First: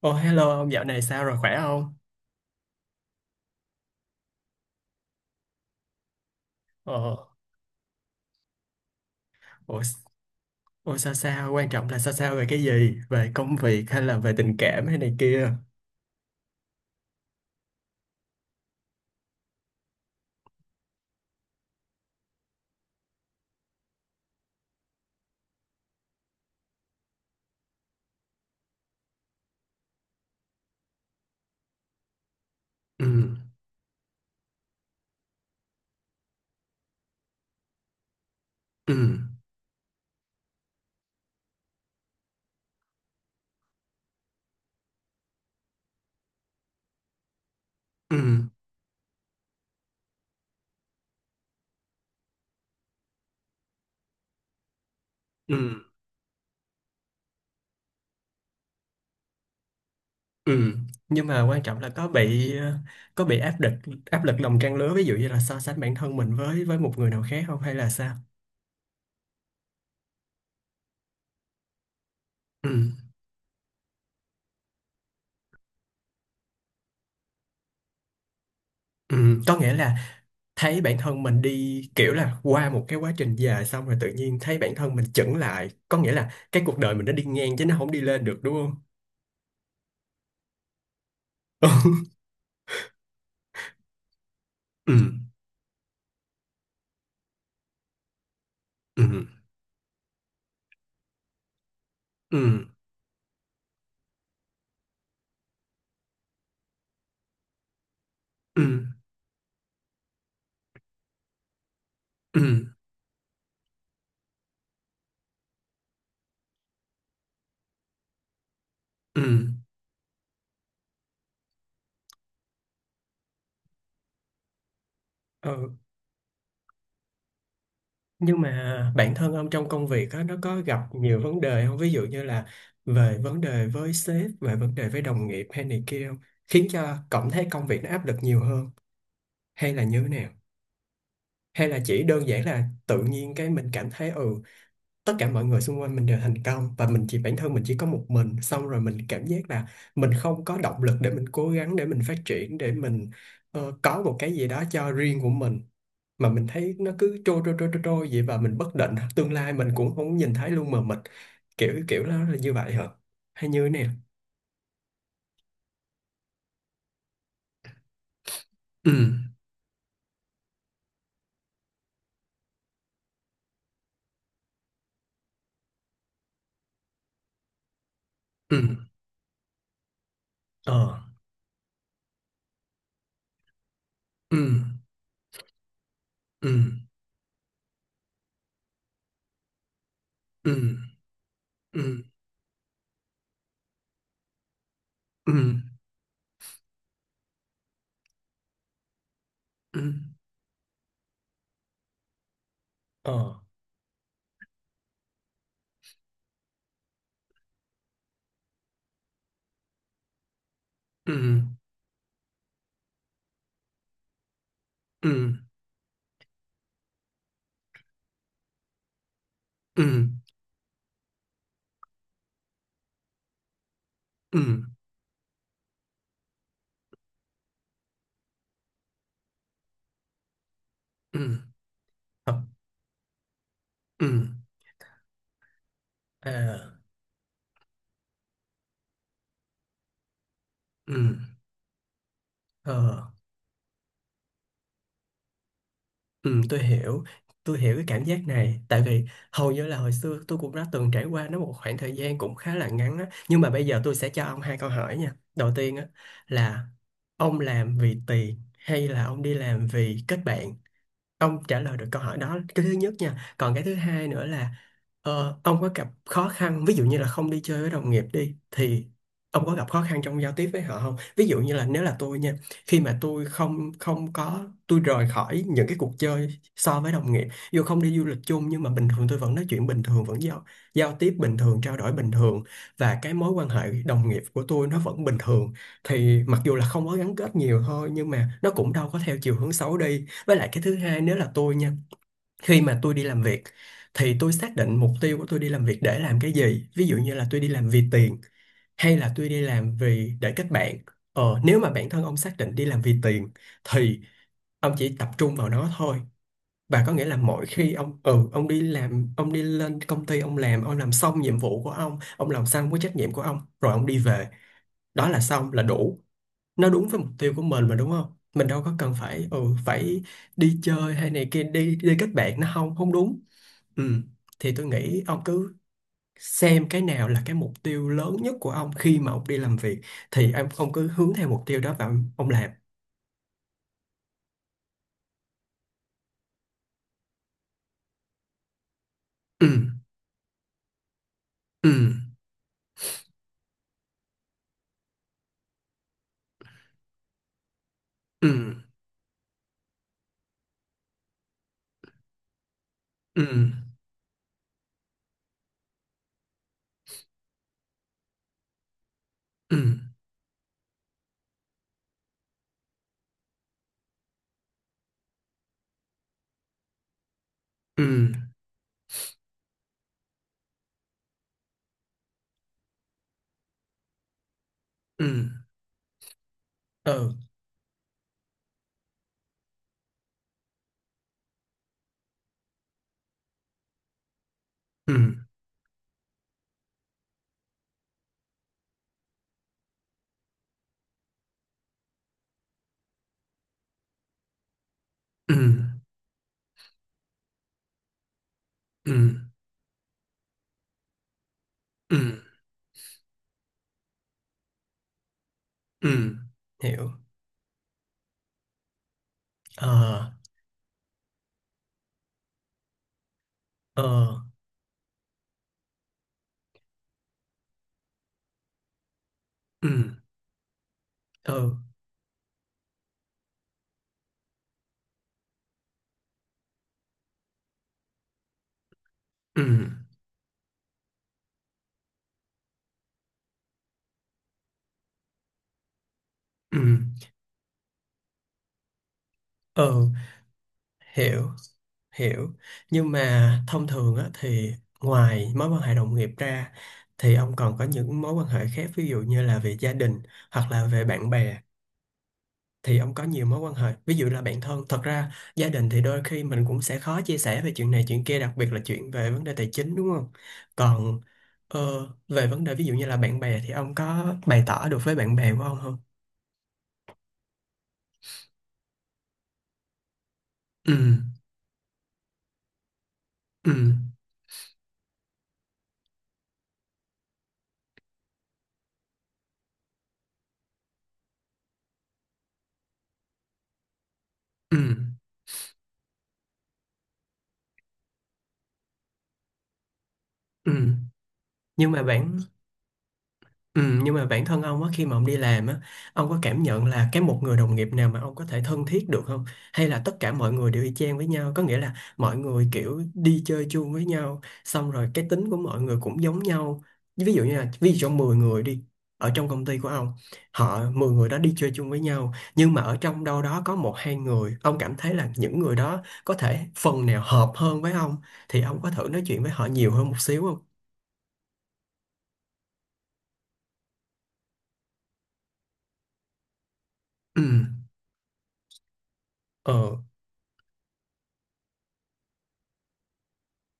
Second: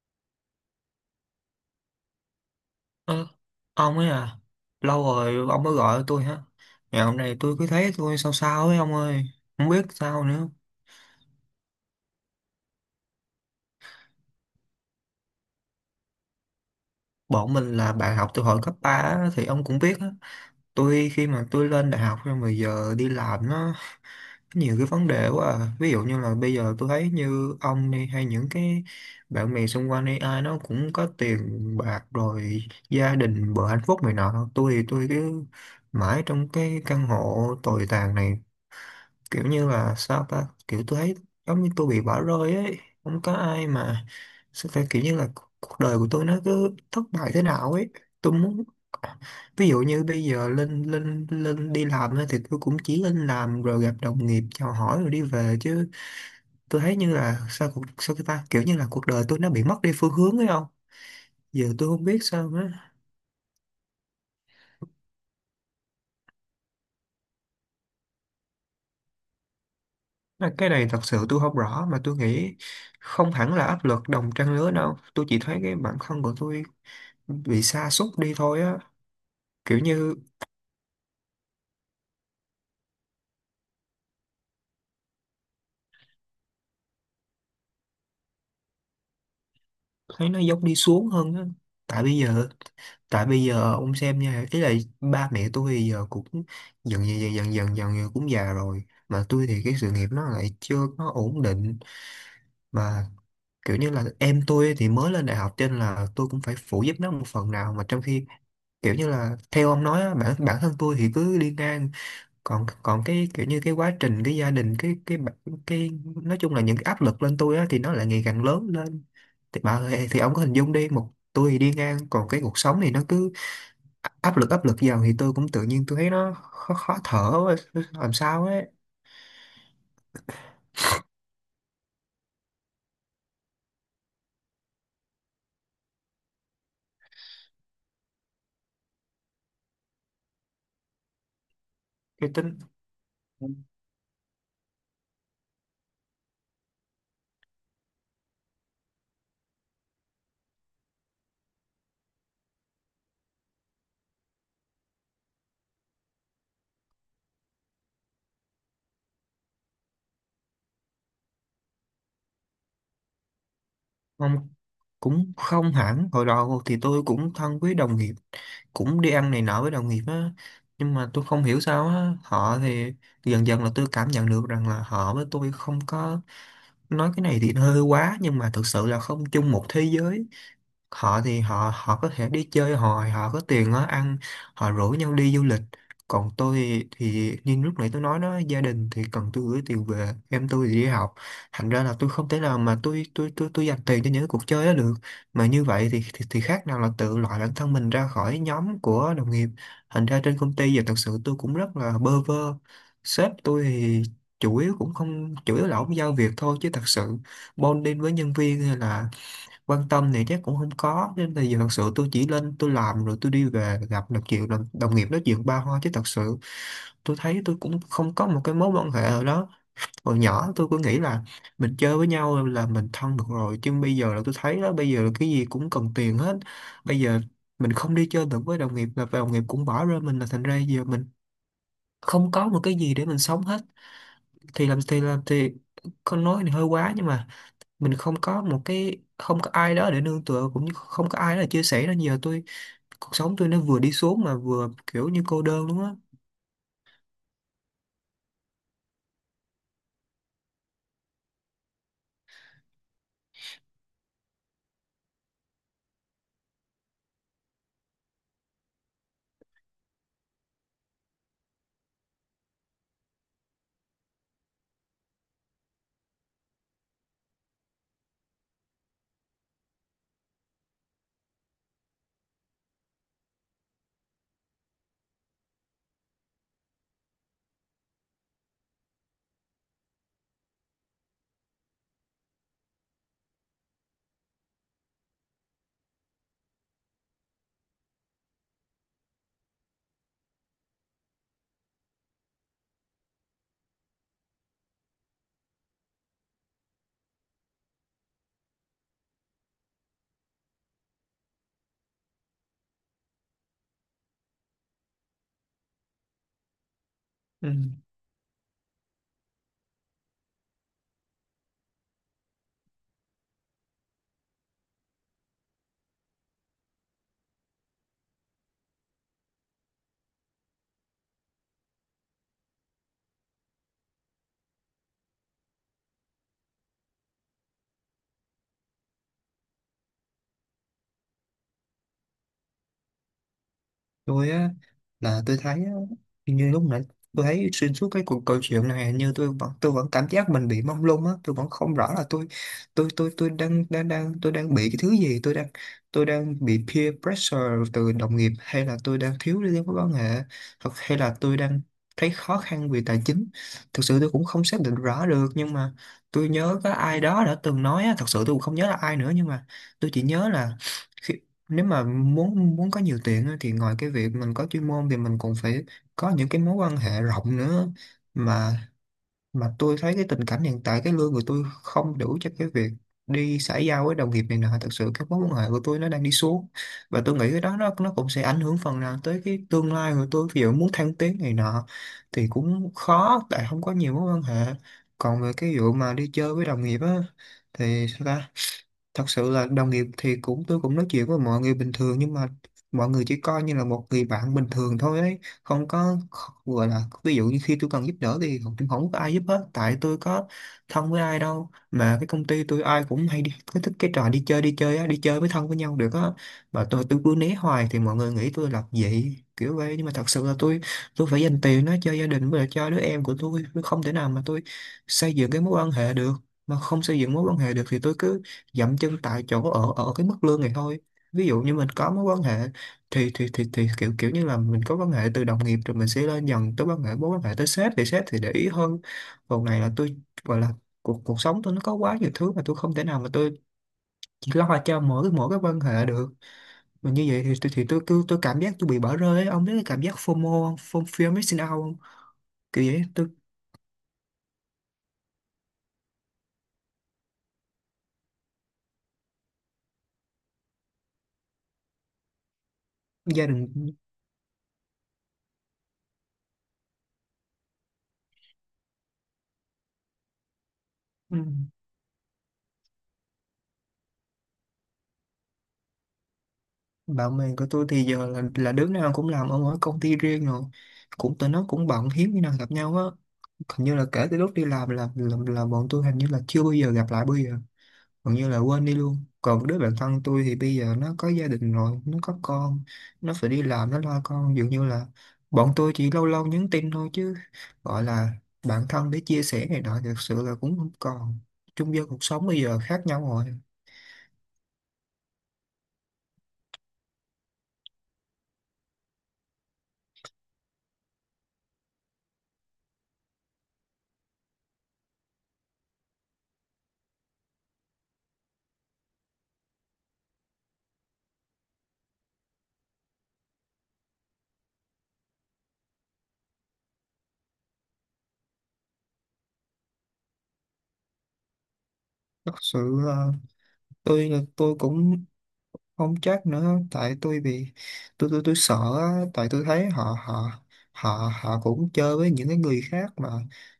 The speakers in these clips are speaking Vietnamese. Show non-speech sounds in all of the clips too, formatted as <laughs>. Ồ hello ông dạo này sao rồi khỏe không? Ơ, ông ấy à, lâu rồi ông mới gọi tôi hả? Ồ, Ngày hôm nay tôi cứ thấy tôi sao sao ấy ông ơi, không ồ, biết s- sao nữa. ồ sao sao quan trọng là sao sao về cái gì? Về công việc hay là về tình cảm hay này kia? Bọn mình là bạn học từ hồi cấp 3 á, thì ông cũng biết á. Tôi khi mà tôi lên đại học rồi mà giờ đi làm nó nhiều cái vấn đề quá à. Ví dụ như là bây giờ tôi thấy như ông đi hay những cái bạn bè xung quanh đi ai nó cũng có tiền bạc rồi Ừ. gia đình bữa hạnh phúc này nọ, tôi thì tôi cứ mãi trong cái căn hộ tồi tàn này, Ừ. kiểu như là sao ta, kiểu tôi thấy giống như tôi bị bỏ rơi ấy, không có ai mà sao ta, kiểu như là cuộc đời của tôi nó cứ thất bại thế nào ấy. Tôi Ừ. muốn, ví dụ như bây giờ lên lên lên đi làm ấy, thì tôi cũng chỉ lên làm rồi gặp đồng nghiệp chào hỏi rồi đi Ừ. về chứ. Tôi thấy như là sao cuộc sao cái ta, kiểu như là cuộc đời tôi nó bị mất đi phương hướng ấy không? Ừ. Nhưng mà quan Giờ trọng là tôi không biết sao nữa. Có bị áp lực lòng trang lứa ví dụ như là so sánh bản thân mình với một người nào khác không hay là sao? Mà cái này thật sự tôi không rõ, mà tôi nghĩ Ừ. không hẳn là áp lực đồng trang lứa đâu, tôi chỉ thấy cái bản thân của tôi bị sa sút đi thôi á, Ừ. Có nghĩa kiểu là như thấy bản thân mình đi kiểu là qua một cái quá trình dài xong rồi tự nhiên thấy bản thân mình chững lại, có nghĩa là cái cuộc đời mình nó đi ngang chứ nó không đi lên được đúng không? thấy nó giống đi xuống hơn á. Tại <laughs> bây giờ, tại bây giờ ông xem nha, ý là Ừ. ba mẹ tôi thì giờ cũng dần dần dần dần dần dần, cũng già rồi, Ừ. mà tôi thì cái sự nghiệp nó lại chưa có ổn định, Ừ. mà kiểu như là em tôi thì mới lên đại học cho nên là tôi cũng phải phụ giúp nó một phần nào, mà trong khi Ừ. kiểu như là theo ông nói á, bản bản thân tôi thì cứ đi ngang, Ừ. còn còn cái kiểu như cái quá trình cái gia đình cái, nói chung là những cái áp lực lên tôi á thì nó lại ngày càng lớn lên. Ừ. Thì bà ơi, thì ông có hình dung đi, một tôi thì đi ngang còn cái cuộc sống thì nó cứ áp lực vào, thì tôi cũng Ờ, tự nhiên tôi thấy nó khó, khó thở quá, làm nhưng sao ấy. mà bản thân ông trong công việc á, nó có gặp nhiều vấn đề không, ví dụ như là về vấn đề với sếp, về vấn đề với đồng nghiệp hay này kia không, khiến cho cảm thấy công việc nó áp lực nhiều hơn, hay là như thế nào? Hay là chỉ đơn Tôi giản tin là tự nhiên cái mình cảm thấy ừ tất cả mọi người xung quanh mình đều thành công và mình chỉ bản thân mình chỉ có một mình, xong rồi mình cảm giác là mình không có động lực để mình cố gắng, để mình phát triển, để mình có một cái gì đó cho riêng của mình, mà mình thấy nó cứ trôi trôi trôi trôi trôi vậy và mình bất định, tương lai mình cũng không nhìn thấy luôn, mà mình kiểu kiểu nó là như vậy hả? Hay như thế này? ông. Cũng không hẳn, hồi đầu thì tôi cũng thân với đồng nghiệp, Ừ. cũng đi ăn này nọ với đồng nghiệp á. Nhưng mà tôi không hiểu sao á, họ thì dần dần là tôi cảm nhận được rằng là họ với tôi không có, nói cái này thì nó hơi quá nhưng mà Ừ. thực sự là không chung một thế giới. Ờ. Họ thì họ họ có thể đi chơi, họ họ có tiền á, ăn Ừ. họ rủ nhau đi du lịch. Còn Ừ. tôi thì như lúc nãy tôi nói đó, gia đình thì cần tôi gửi tiền về, em tôi thì Ừ. đi học, thành Ừ. ra là tôi không thể nào mà tôi dành tiền cho những cái cuộc chơi đó được. Ừ. Mà như vậy thì khác nào là tự loại bản thân mình ra khỏi nhóm của đồng nghiệp. Ừ. Thành ra trên công ty giờ thật sự tôi cũng rất là bơ vơ. Ờ. Sếp tôi thì chủ yếu cũng không, chủ yếu là ổng giao việc thôi chứ thật sự bonding với nhân viên hay là quan tâm thì chắc cũng không có, Ừ. nên bây giờ thật sự tôi chỉ lên tôi làm rồi tôi đi về, gặp được chuyện đồng, đồng nghiệp Ừ. nói chuyện ba hoa chứ thật sự tôi thấy tôi cũng không có một cái mối quan hệ nào đó. Ừ. Hồi nhỏ tôi cứ nghĩ là mình chơi với nhau là mình thân được rồi, chứ bây giờ là tôi Ừ. Ừ. thấy đó, bây giờ là cái gì cũng cần tiền hết. Bây giờ mình không đi chơi được với đồng nghiệp là đồng nghiệp cũng bỏ rơi mình, là thành ra giờ mình Ừ. không Thật. có một cái gì để mình sống hết. Ừ. Thì làm thì làm thì, con nói thì hơi À. quá nhưng mà mình không có một cái, không có ai đó để nương tựa cũng như không Ừ. có ai đó để chia sẻ, nên giờ tôi cuộc Ờ. sống tôi nó vừa đi xuống mà vừa kiểu như cô đơn luôn á. Ừ. Tôi hiểu, tôi hiểu cái cảm giác này, tại vì hầu như là hồi xưa tôi cũng đã từng trải qua nó một khoảng thời gian cũng khá là ngắn á, nhưng mà bây giờ tôi sẽ cho ông hai câu hỏi nha. Đầu tiên á là ông làm vì tiền hay là ông đi làm vì kết bạn? Ông trả lời được câu hỏi đó cái thứ nhất nha, còn cái thứ hai nữa là ông có gặp khó khăn ví dụ như là không đi chơi với đồng nghiệp đi, thì ông có gặp khó khăn trong giao tiếp với họ không? Ví dụ như là nếu là tôi nha, khi mà tôi không không có, tôi rời khỏi những cái cuộc chơi so với đồng nghiệp, dù không đi du lịch chung nhưng mà bình thường tôi vẫn nói chuyện bình thường, vẫn giao giao tiếp bình thường, trao đổi bình thường, và cái mối quan hệ đồng nghiệp của tôi nó vẫn bình thường, thì mặc dù là không có gắn kết nhiều thôi nhưng mà nó cũng đâu có theo chiều hướng xấu đi. Với lại cái thứ hai nếu là tôi nha, khi mà tôi đi làm việc thì tôi xác định mục tiêu của tôi đi làm việc để làm cái gì. Ví dụ như là tôi đi làm vì tiền hay là tôi đi làm vì để kết bạn. Ờ, nếu mà bản thân ông xác định đi làm vì tiền thì ông chỉ tập trung vào nó thôi. Và có nghĩa là mỗi Ừ. khi ông ừ ông đi làm, ông đi lên công ty, ông làm, ông làm xong nhiệm vụ của ông làm xong cái trách nhiệm của ông rồi ông đi về, đó là xong là đủ, nó đúng với mục tiêu của mình mà đúng không? Mình đâu có cần phải ừ phải đi chơi hay này kia đi đi kết bạn, nó không không đúng. Ừ, thì tôi nghĩ ông cứ xem cái nào là cái mục tiêu lớn nhất của ông khi mà ông đi làm việc, thì em ông cứ hướng theo mục tiêu đó và ông làm. Tôi á, là tôi thấy á, như lúc nãy tôi thấy xuyên suốt cái cuộc câu chuyện này như tôi Ừ. vẫn tôi vẫn cảm giác mình bị mông lung á, tôi vẫn Ừ. không rõ là tôi, tôi đang đang đang tôi đang bị cái thứ gì, tôi đang, tôi đang bị peer pressure từ đồng Ừ. nghiệp, hay là tôi đang thiếu liên mối quan hệ, hoặc hay là tôi đang thấy khó khăn về tài Ừ. chính. Thực sự tôi cũng không xác định rõ được, nhưng mà tôi nhớ có ai đó đã từng nói á, thật sự tôi cũng không nhớ là ai nữa, nhưng mà Ừ. tôi chỉ nhớ là khi- nếu mà muốn muốn có nhiều tiền á, thì ngoài cái việc mình có chuyên môn thì mình còn phải có những cái mối quan hệ rộng nữa. Ừ. Mà mà tôi thấy cái tình cảnh hiện tại cái lương của tôi không đủ cho cái việc đi xã giao với đồng nghiệp này nọ, thật sự Ừ. cái mối quan hệ của tôi nó đang đi xuống. Và tôi Ừ. nghĩ cái đó nó cũng sẽ ảnh hưởng phần nào tới cái tương lai của tôi, ví dụ muốn thăng tiến này nọ thì cũng khó tại không có nhiều mối quan hệ. Còn Ừ. về cái vụ mà đi chơi với đồng nghiệp á, thì sao ta? Thật sự là đồng nghiệp thì cũng, tôi cũng nói chuyện với mọi người bình thường, nhưng mà mọi người chỉ coi như là một người bạn bình thường thôi ấy, Ừ. không có, gọi là ví dụ như khi tôi cần giúp đỡ thì không, không Ừ. có ai giúp hết, tại tôi có thân với ai đâu, Ừ. mà cái công ty tôi ai cũng hay đi cái, thích cái trò đi chơi, đi chơi á, đi chơi với, thân với nhau được á. Ừ. Mà tôi Hiểu. tôi cứ né hoài thì mọi người nghĩ tôi lập dị kiểu Ờ. vậy, nhưng mà thật sự là tôi phải dành tiền nó cho gia đình với lại cho đứa em của tôi không Ờ. thể nào mà tôi xây dựng cái mối quan hệ được. Mà không xây dựng mối quan hệ được thì tôi cứ dậm chân tại chỗ Ừ. ở ở cái mức lương này thôi. Ví Ừ. dụ như mình có mối quan hệ thì kiểu kiểu như là mình có quan hệ từ đồng nghiệp rồi mình sẽ lên dần tới quan hệ mối quan hệ tới sếp thì để ý hơn. Ừ. Còn này là tôi gọi là cuộc cuộc sống tôi nó có quá nhiều thứ mà tôi không thể nào mà tôi chỉ lo cho mỗi mỗi cái quan hệ được. Ừ. Mà như vậy thì tôi cứ tôi cảm giác tôi bị bỏ rơi ấy. Ông biết cái cảm Ừ. giác FOMO không? Form fear Hiểu. missing out không, Hiểu. kiểu vậy. Nhưng Tôi mà thông thường á thì ngoài mối quan hệ đồng nghiệp ra thì ông còn có những mối quan hệ khác, ví dụ như là về gia đình hoặc là về bạn bè, thì ông có nhiều gia mối đình, quan hệ ví dụ là bạn thân. Thật ra gia đình thì đôi khi mình cũng sẽ khó chia sẻ về chuyện này chuyện kia, đặc biệt là chuyện về vấn đề tài chính đúng không? Còn ừ. ờ, về vấn đề ví dụ như là bạn bè thì ông có bày tỏ được với bạn bè của ông không? Bạn bè của tôi thì giờ là đứa nào cũng làm ở mỗi công ty riêng rồi, Ừ. cũng tụi nó cũng bận, hiếm khi nào gặp nhau á. Ừ. Hình như là kể từ lúc đi làm là, là bọn tôi hình như là chưa bao giờ gặp lại, bây giờ gần như là quên đi luôn. Còn đứa bạn thân tôi thì bây giờ nó có gia đình rồi, nó có con, nó phải đi làm, nó lo con, dường Ừ. như là bọn tôi chỉ lâu lâu nhắn tin thôi, chứ gọi là bạn thân để chia sẻ này nọ thực sự là Ừ. cũng không còn nhưng chung mà vô, cuộc bạn sống bây giờ khác nhau rồi. Ừ, nhưng mà bản thân ông á khi mà ông đi làm á, ông có cảm nhận là cái một người đồng nghiệp nào mà ông có thể thân thiết được không? Hay là tất cả mọi người đều y chang với nhau, có nghĩa là mọi người kiểu đi chơi chung với nhau xong rồi cái tính của mọi người cũng giống nhau, ví dụ như là ví dụ trong 10 người đi ở trong công ty của ông, họ 10 người đó đi chơi chung với nhau nhưng mà ở trong đâu đó có một hai người ông cảm thấy là những người đó có thể phần nào hợp hơn với ông, thì ông có thử nói chuyện với họ nhiều hơn một xíu không? Thật sự là tôi tôi cũng không chắc nữa, tại tôi Ừ. bị, tôi tôi sợ á, tại tôi thấy Ờ. họ họ cũng chơi với những cái người khác mà,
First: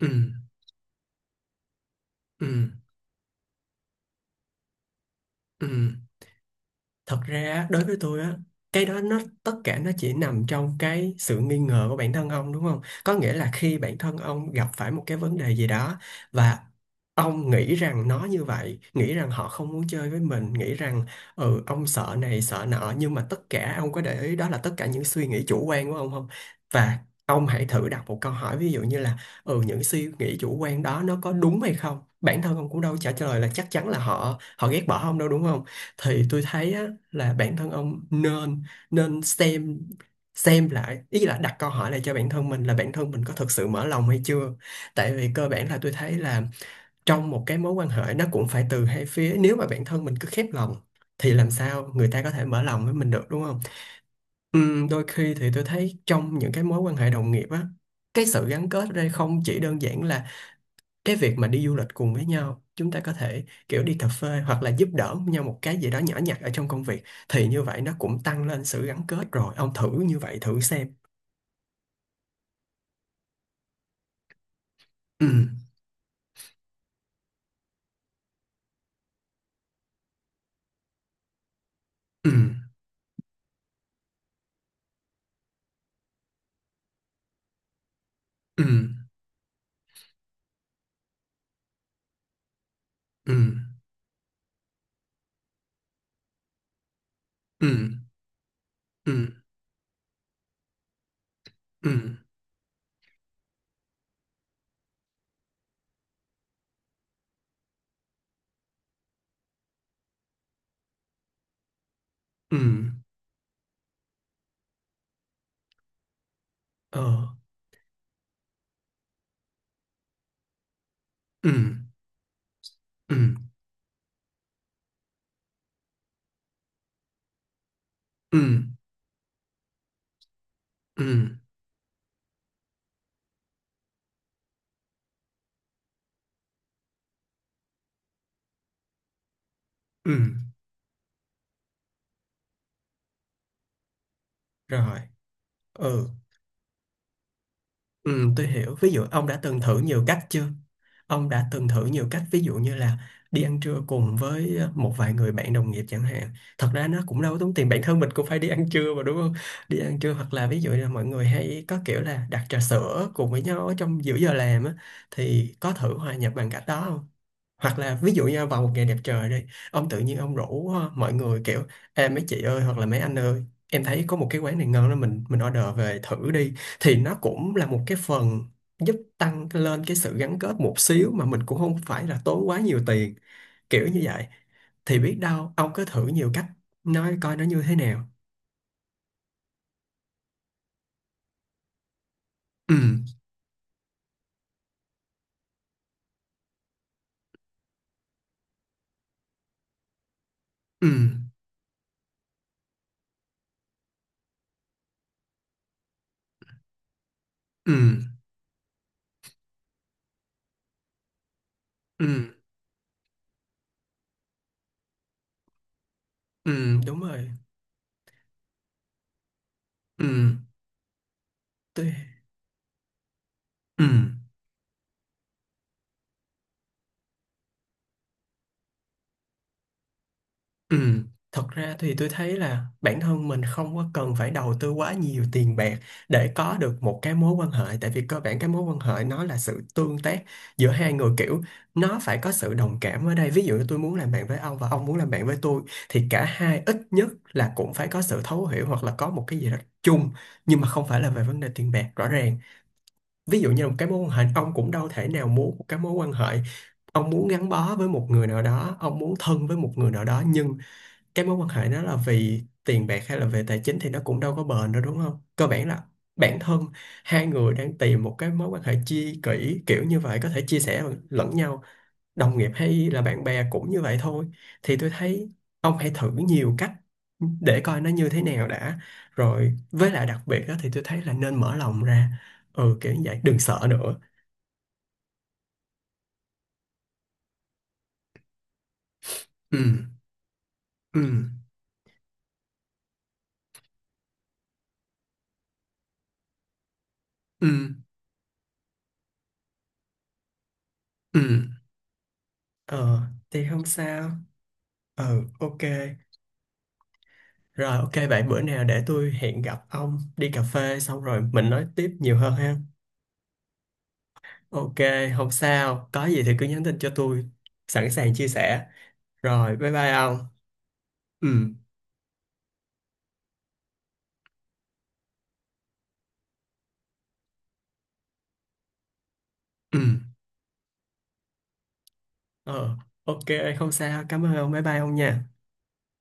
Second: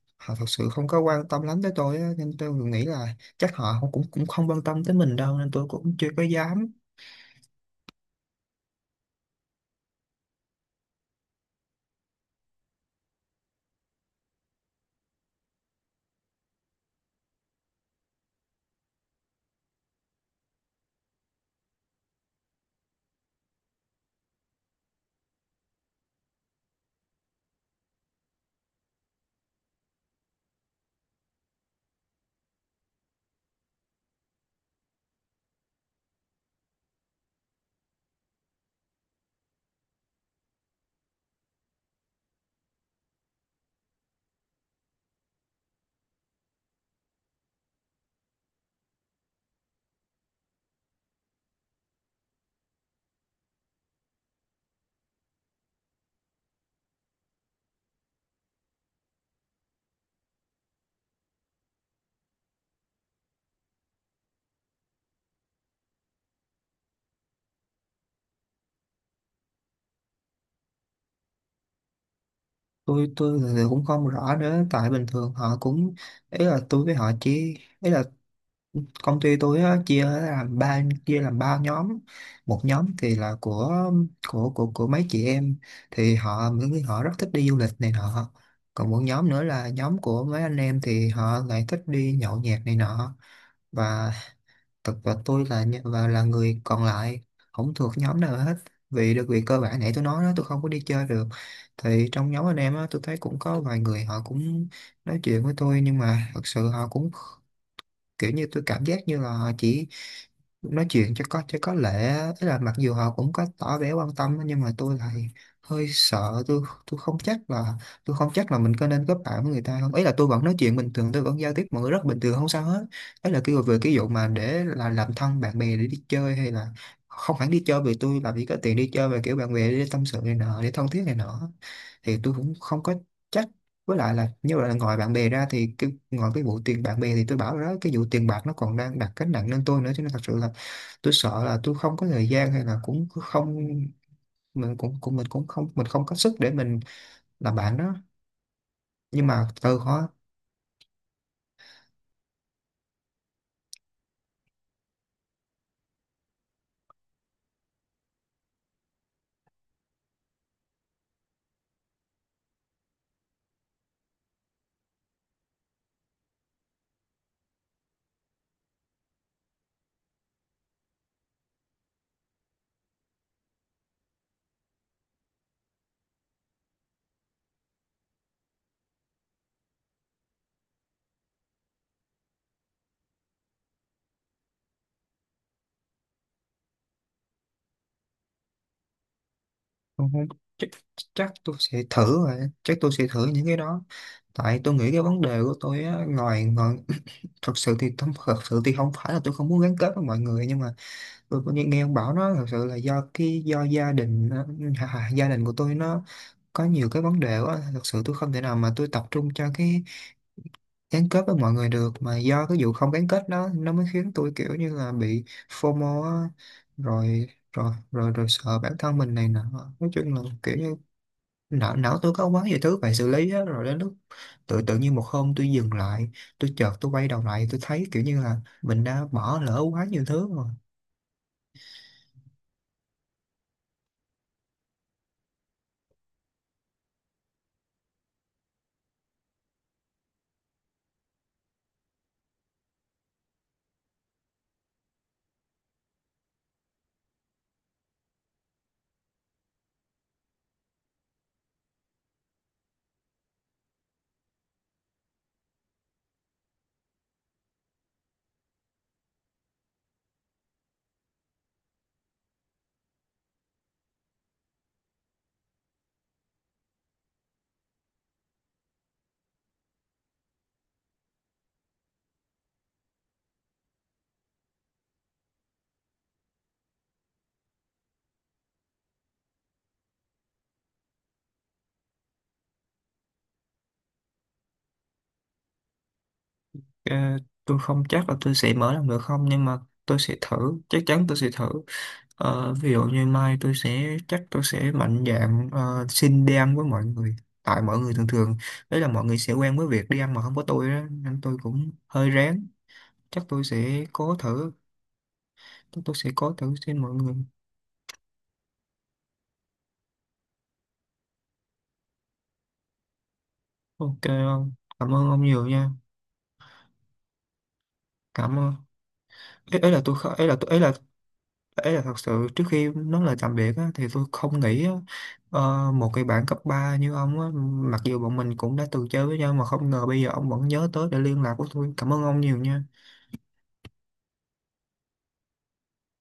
Ừ. họ thật sự không có quan tâm lắm tới tôi á, nên Ừ. tôi nghĩ là chắc họ không- cũng cũng không quan tâm tới mình đâu, nên tôi Ừ, cũng chưa có dám. thật ra đối với tôi á, cái đó nó tất cả nó chỉ nằm trong cái sự nghi ngờ của bản thân ông đúng không? Có nghĩa là khi bản thân ông gặp phải một cái vấn đề gì đó và ông nghĩ rằng nó như vậy, nghĩ rằng họ không muốn chơi với mình, nghĩ rằng ừ ông sợ này sợ nọ, nhưng mà tất cả ông có để ý đó là tất cả những suy nghĩ chủ quan của ông không? Và ông hãy thử đặt một câu hỏi ví dụ như là ừ những suy nghĩ chủ quan đó nó có đúng hay không? Bản thân ông cũng đâu trả lời là chắc chắn là họ họ ghét bỏ ông đâu đúng không? Thì tôi thấy á, là bản thân ông nên nên xem lại, ý là đặt câu hỏi lại cho bản thân mình là bản thân mình có thực sự mở lòng hay chưa. Tại vì cơ bản là tôi thấy là trong một cái mối quan hệ nó cũng phải từ hai phía, nếu mà bản thân mình cứ khép lòng thì làm sao người ta có thể mở lòng với mình được đúng không? Đôi khi thì tôi thấy trong những cái mối quan hệ đồng nghiệp á, cái sự gắn kết ở đây không chỉ đơn giản là cái việc mà đi du lịch cùng với nhau, chúng ta có thể kiểu đi cà phê hoặc là giúp đỡ nhau một cái gì đó nhỏ nhặt ở trong công việc, thì như vậy nó cũng tăng lên sự gắn kết rồi, ông thử như vậy thử xem. Tôi thực cũng không rõ nữa, tại bình Ừ. thường họ cũng, ý là tôi với họ chỉ, ý là công ty tôi á, chia làm ba nhóm. Ừ. Một nhóm thì là của mấy chị em thì họ, họ rất thích đi du lịch này nọ. Ừ. Còn một nhóm nữa là nhóm của mấy anh em thì họ lại thích đi nhậu nhẹt này nọ. Ừ. Và thực tôi là nh- và là người còn lại, Ừ. không thuộc nhóm nào hết. Ừ. Vì được việc cơ bản nãy tôi nói đó, tôi không có đi chơi được. Ừ. Thì trong nhóm anh em á, tôi thấy cũng có vài người họ cũng nói chuyện với tôi, nhưng mà thật sự họ cũng kiểu như tôi cảm giác như là họ chỉ nói chuyện cho có, cho có lệ á. Tức là Ừ. mặc dù họ cũng có tỏ vẻ quan tâm á, nhưng mà tôi lại hơi sợ. Tôi Ờ. không chắc là mình có nên kết bạn với người ta không. Ấy là tôi vẫn nói chuyện bình thường, tôi vẫn Ừ. giao tiếp mọi người rất bình thường, không sao hết. Ừ. Ấy là kêu về cái vụ mà để là làm thân bạn bè để đi chơi hay là không hẳn đi chơi, vì tôi làm Ừ. gì có tiền đi chơi, mà kiểu bạn bè để tâm sự này nọ, để thân Ừ. thiết này nọ thì tôi cũng không có chắc. Với lại là như vậy, là ngoài bạn bè ra thì ngoài cái vụ tiền bạn bè, thì tôi bảo rồi đó, cái vụ tiền bạc nó còn đang đặt gánh nặng lên tôi nữa, cho Ừ. nên thật sự là tôi sợ là tôi không có thời gian, hay là cũng không, mình cũng Rồi. cũng mình cũng không, mình Ừ. không có sức để mình làm bạn đó. Ừ, tôi hiểu. Ví dụ ông Nhưng đã mà từng thử từ nhiều khó. cách chưa? Ông đã từng thử nhiều cách ví dụ như là đi ăn trưa cùng với một vài người bạn đồng nghiệp chẳng hạn. Thật ra nó cũng đâu có tốn tiền, bản thân mình cũng phải đi ăn trưa mà đúng không? Đi ăn trưa hoặc là ví dụ là mọi người hay có kiểu là đặt trà sữa cùng với nhau ở trong giữa giờ làm á, thì có thử hòa nhập bằng cách đó không? Hoặc là ví dụ như vào một ngày đẹp trời đi, ông tự nhiên ông rủ mọi người kiểu em mấy chị ơi hoặc là mấy anh ơi em thấy có một cái quán này ngon đó, mình order về thử đi, thì nó cũng là một cái phần giúp tăng lên cái sự gắn kết một xíu mà mình cũng không phải là tốn quá nhiều tiền, kiểu như vậy, thì biết đâu ông cứ thử nhiều cách, nói coi nó như thế nào. Không, không, chắc, chắc tôi sẽ thử, rồi Ừ. chắc tôi sẽ thử những cái đó. Tại tôi nghĩ cái vấn đề của tôi á, ngoài ngoài <clears throat> thật sự thì không phải là tôi không muốn gắn kết với mọi người, nhưng mà Ừ. tôi có nghe ông bảo nó thật sự là do do gia đình ờ, gia đình của tôi nó có nhiều cái vấn đề quá, Ừ. thật sự tôi không thể nào mà tôi tập trung cho cái gắn kết với mọi người được. Mà Ừ. do cái vụ không gắn kết đó nó mới khiến tôi kiểu như là bị FOMO á. Ừ. Đúng Rồi, rồi. rồi sợ bản thân mình này nọ. Nói Ừ. chung là kiểu như não Tôi. não tôi có quá nhiều thứ phải xử lý á. Rồi đến Ừ. lúc tự tự nhiên một hôm tôi dừng lại, tôi chợt tôi quay đầu lại, tôi thấy kiểu như là mình đã bỏ lỡ quá nhiều thứ. Ừ, thật ra thì tôi thấy là bản thân mình không có cần phải đầu tư quá nhiều tiền bạc để có được một cái mối quan hệ, tại vì cơ bản cái mối quan hệ nó là sự tương tác giữa hai người, kiểu nó phải có sự đồng cảm ở đây, ví dụ như tôi muốn làm bạn với ông và ông muốn làm bạn với tôi thì cả hai ít nhất là cũng phải có sự thấu hiểu hoặc là có một cái gì đó chung, nhưng mà không phải là về vấn đề tiền bạc rõ ràng. Ví dụ như là một cái mối quan hệ, ông cũng đâu thể nào muốn một cái mối quan hệ, ông muốn gắn bó với một người nào đó, ông muốn thân với một người nào đó nhưng cái mối quan hệ nó là vì tiền bạc hay là về tài chính thì nó cũng đâu có bền đâu đúng không? Cơ bản là bản thân hai người đang tìm một cái mối quan hệ chi kỷ kiểu như vậy có thể chia sẻ lẫn nhau, đồng nghiệp hay là bạn bè cũng như vậy thôi. Thì tôi thấy ông hãy thử nhiều cách để coi nó như thế nào đã. Rồi với lại đặc biệt đó thì tôi thấy là nên mở lòng ra. Ừ kiểu như vậy, đừng sợ nữa. Ờ, tôi không chắc là tôi sẽ mở làm được không, nhưng Ừ. mà tôi sẽ thử, chắc Ừ. chắn tôi sẽ thử. Ờ, ví dụ như mai tôi sẽ chắc tôi sẽ mạnh dạn, xin đi ăn với mọi người. Ừ. Tại mọi người thường thường, đấy là mọi người sẽ quen với việc đi ăn mà không có tôi đó, Ừ. nên tôi cũng hơi rén. Ờ, Chắc tôi thì không sẽ sao. cố thử, Ừ, ok. chắc tôi sẽ cố thử xin mọi người. Rồi, ok bạn, bữa nào để tôi hẹn gặp ông đi cà phê xong rồi mình nói tiếp nhiều hơn ha. Ok không, Ok, cảm ơn ông không nhiều nha. sao, có gì thì cứ nhắn tin cho tôi, sẵn sàng chia Cảm ơn. sẻ. Rồi Ấy, bye ấy là bye tôi kh- ông. ấy là tôi Ừ. ấy là thật sự trước khi nói lời tạm biệt á, thì tôi không nghĩ á, ờ, một cái bạn cấp 3 như ông á, mặc dù bọn mình cũng đã từng chơi với nhau, mà không Ừ. ngờ bây giờ ông vẫn nhớ tới để liên lạc của tôi. Cảm ơn ông nhiều nha. Ờ. Ok, không sao, cảm ơn ông, bye bye ông nha.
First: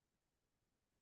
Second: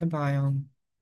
Bye bye ông.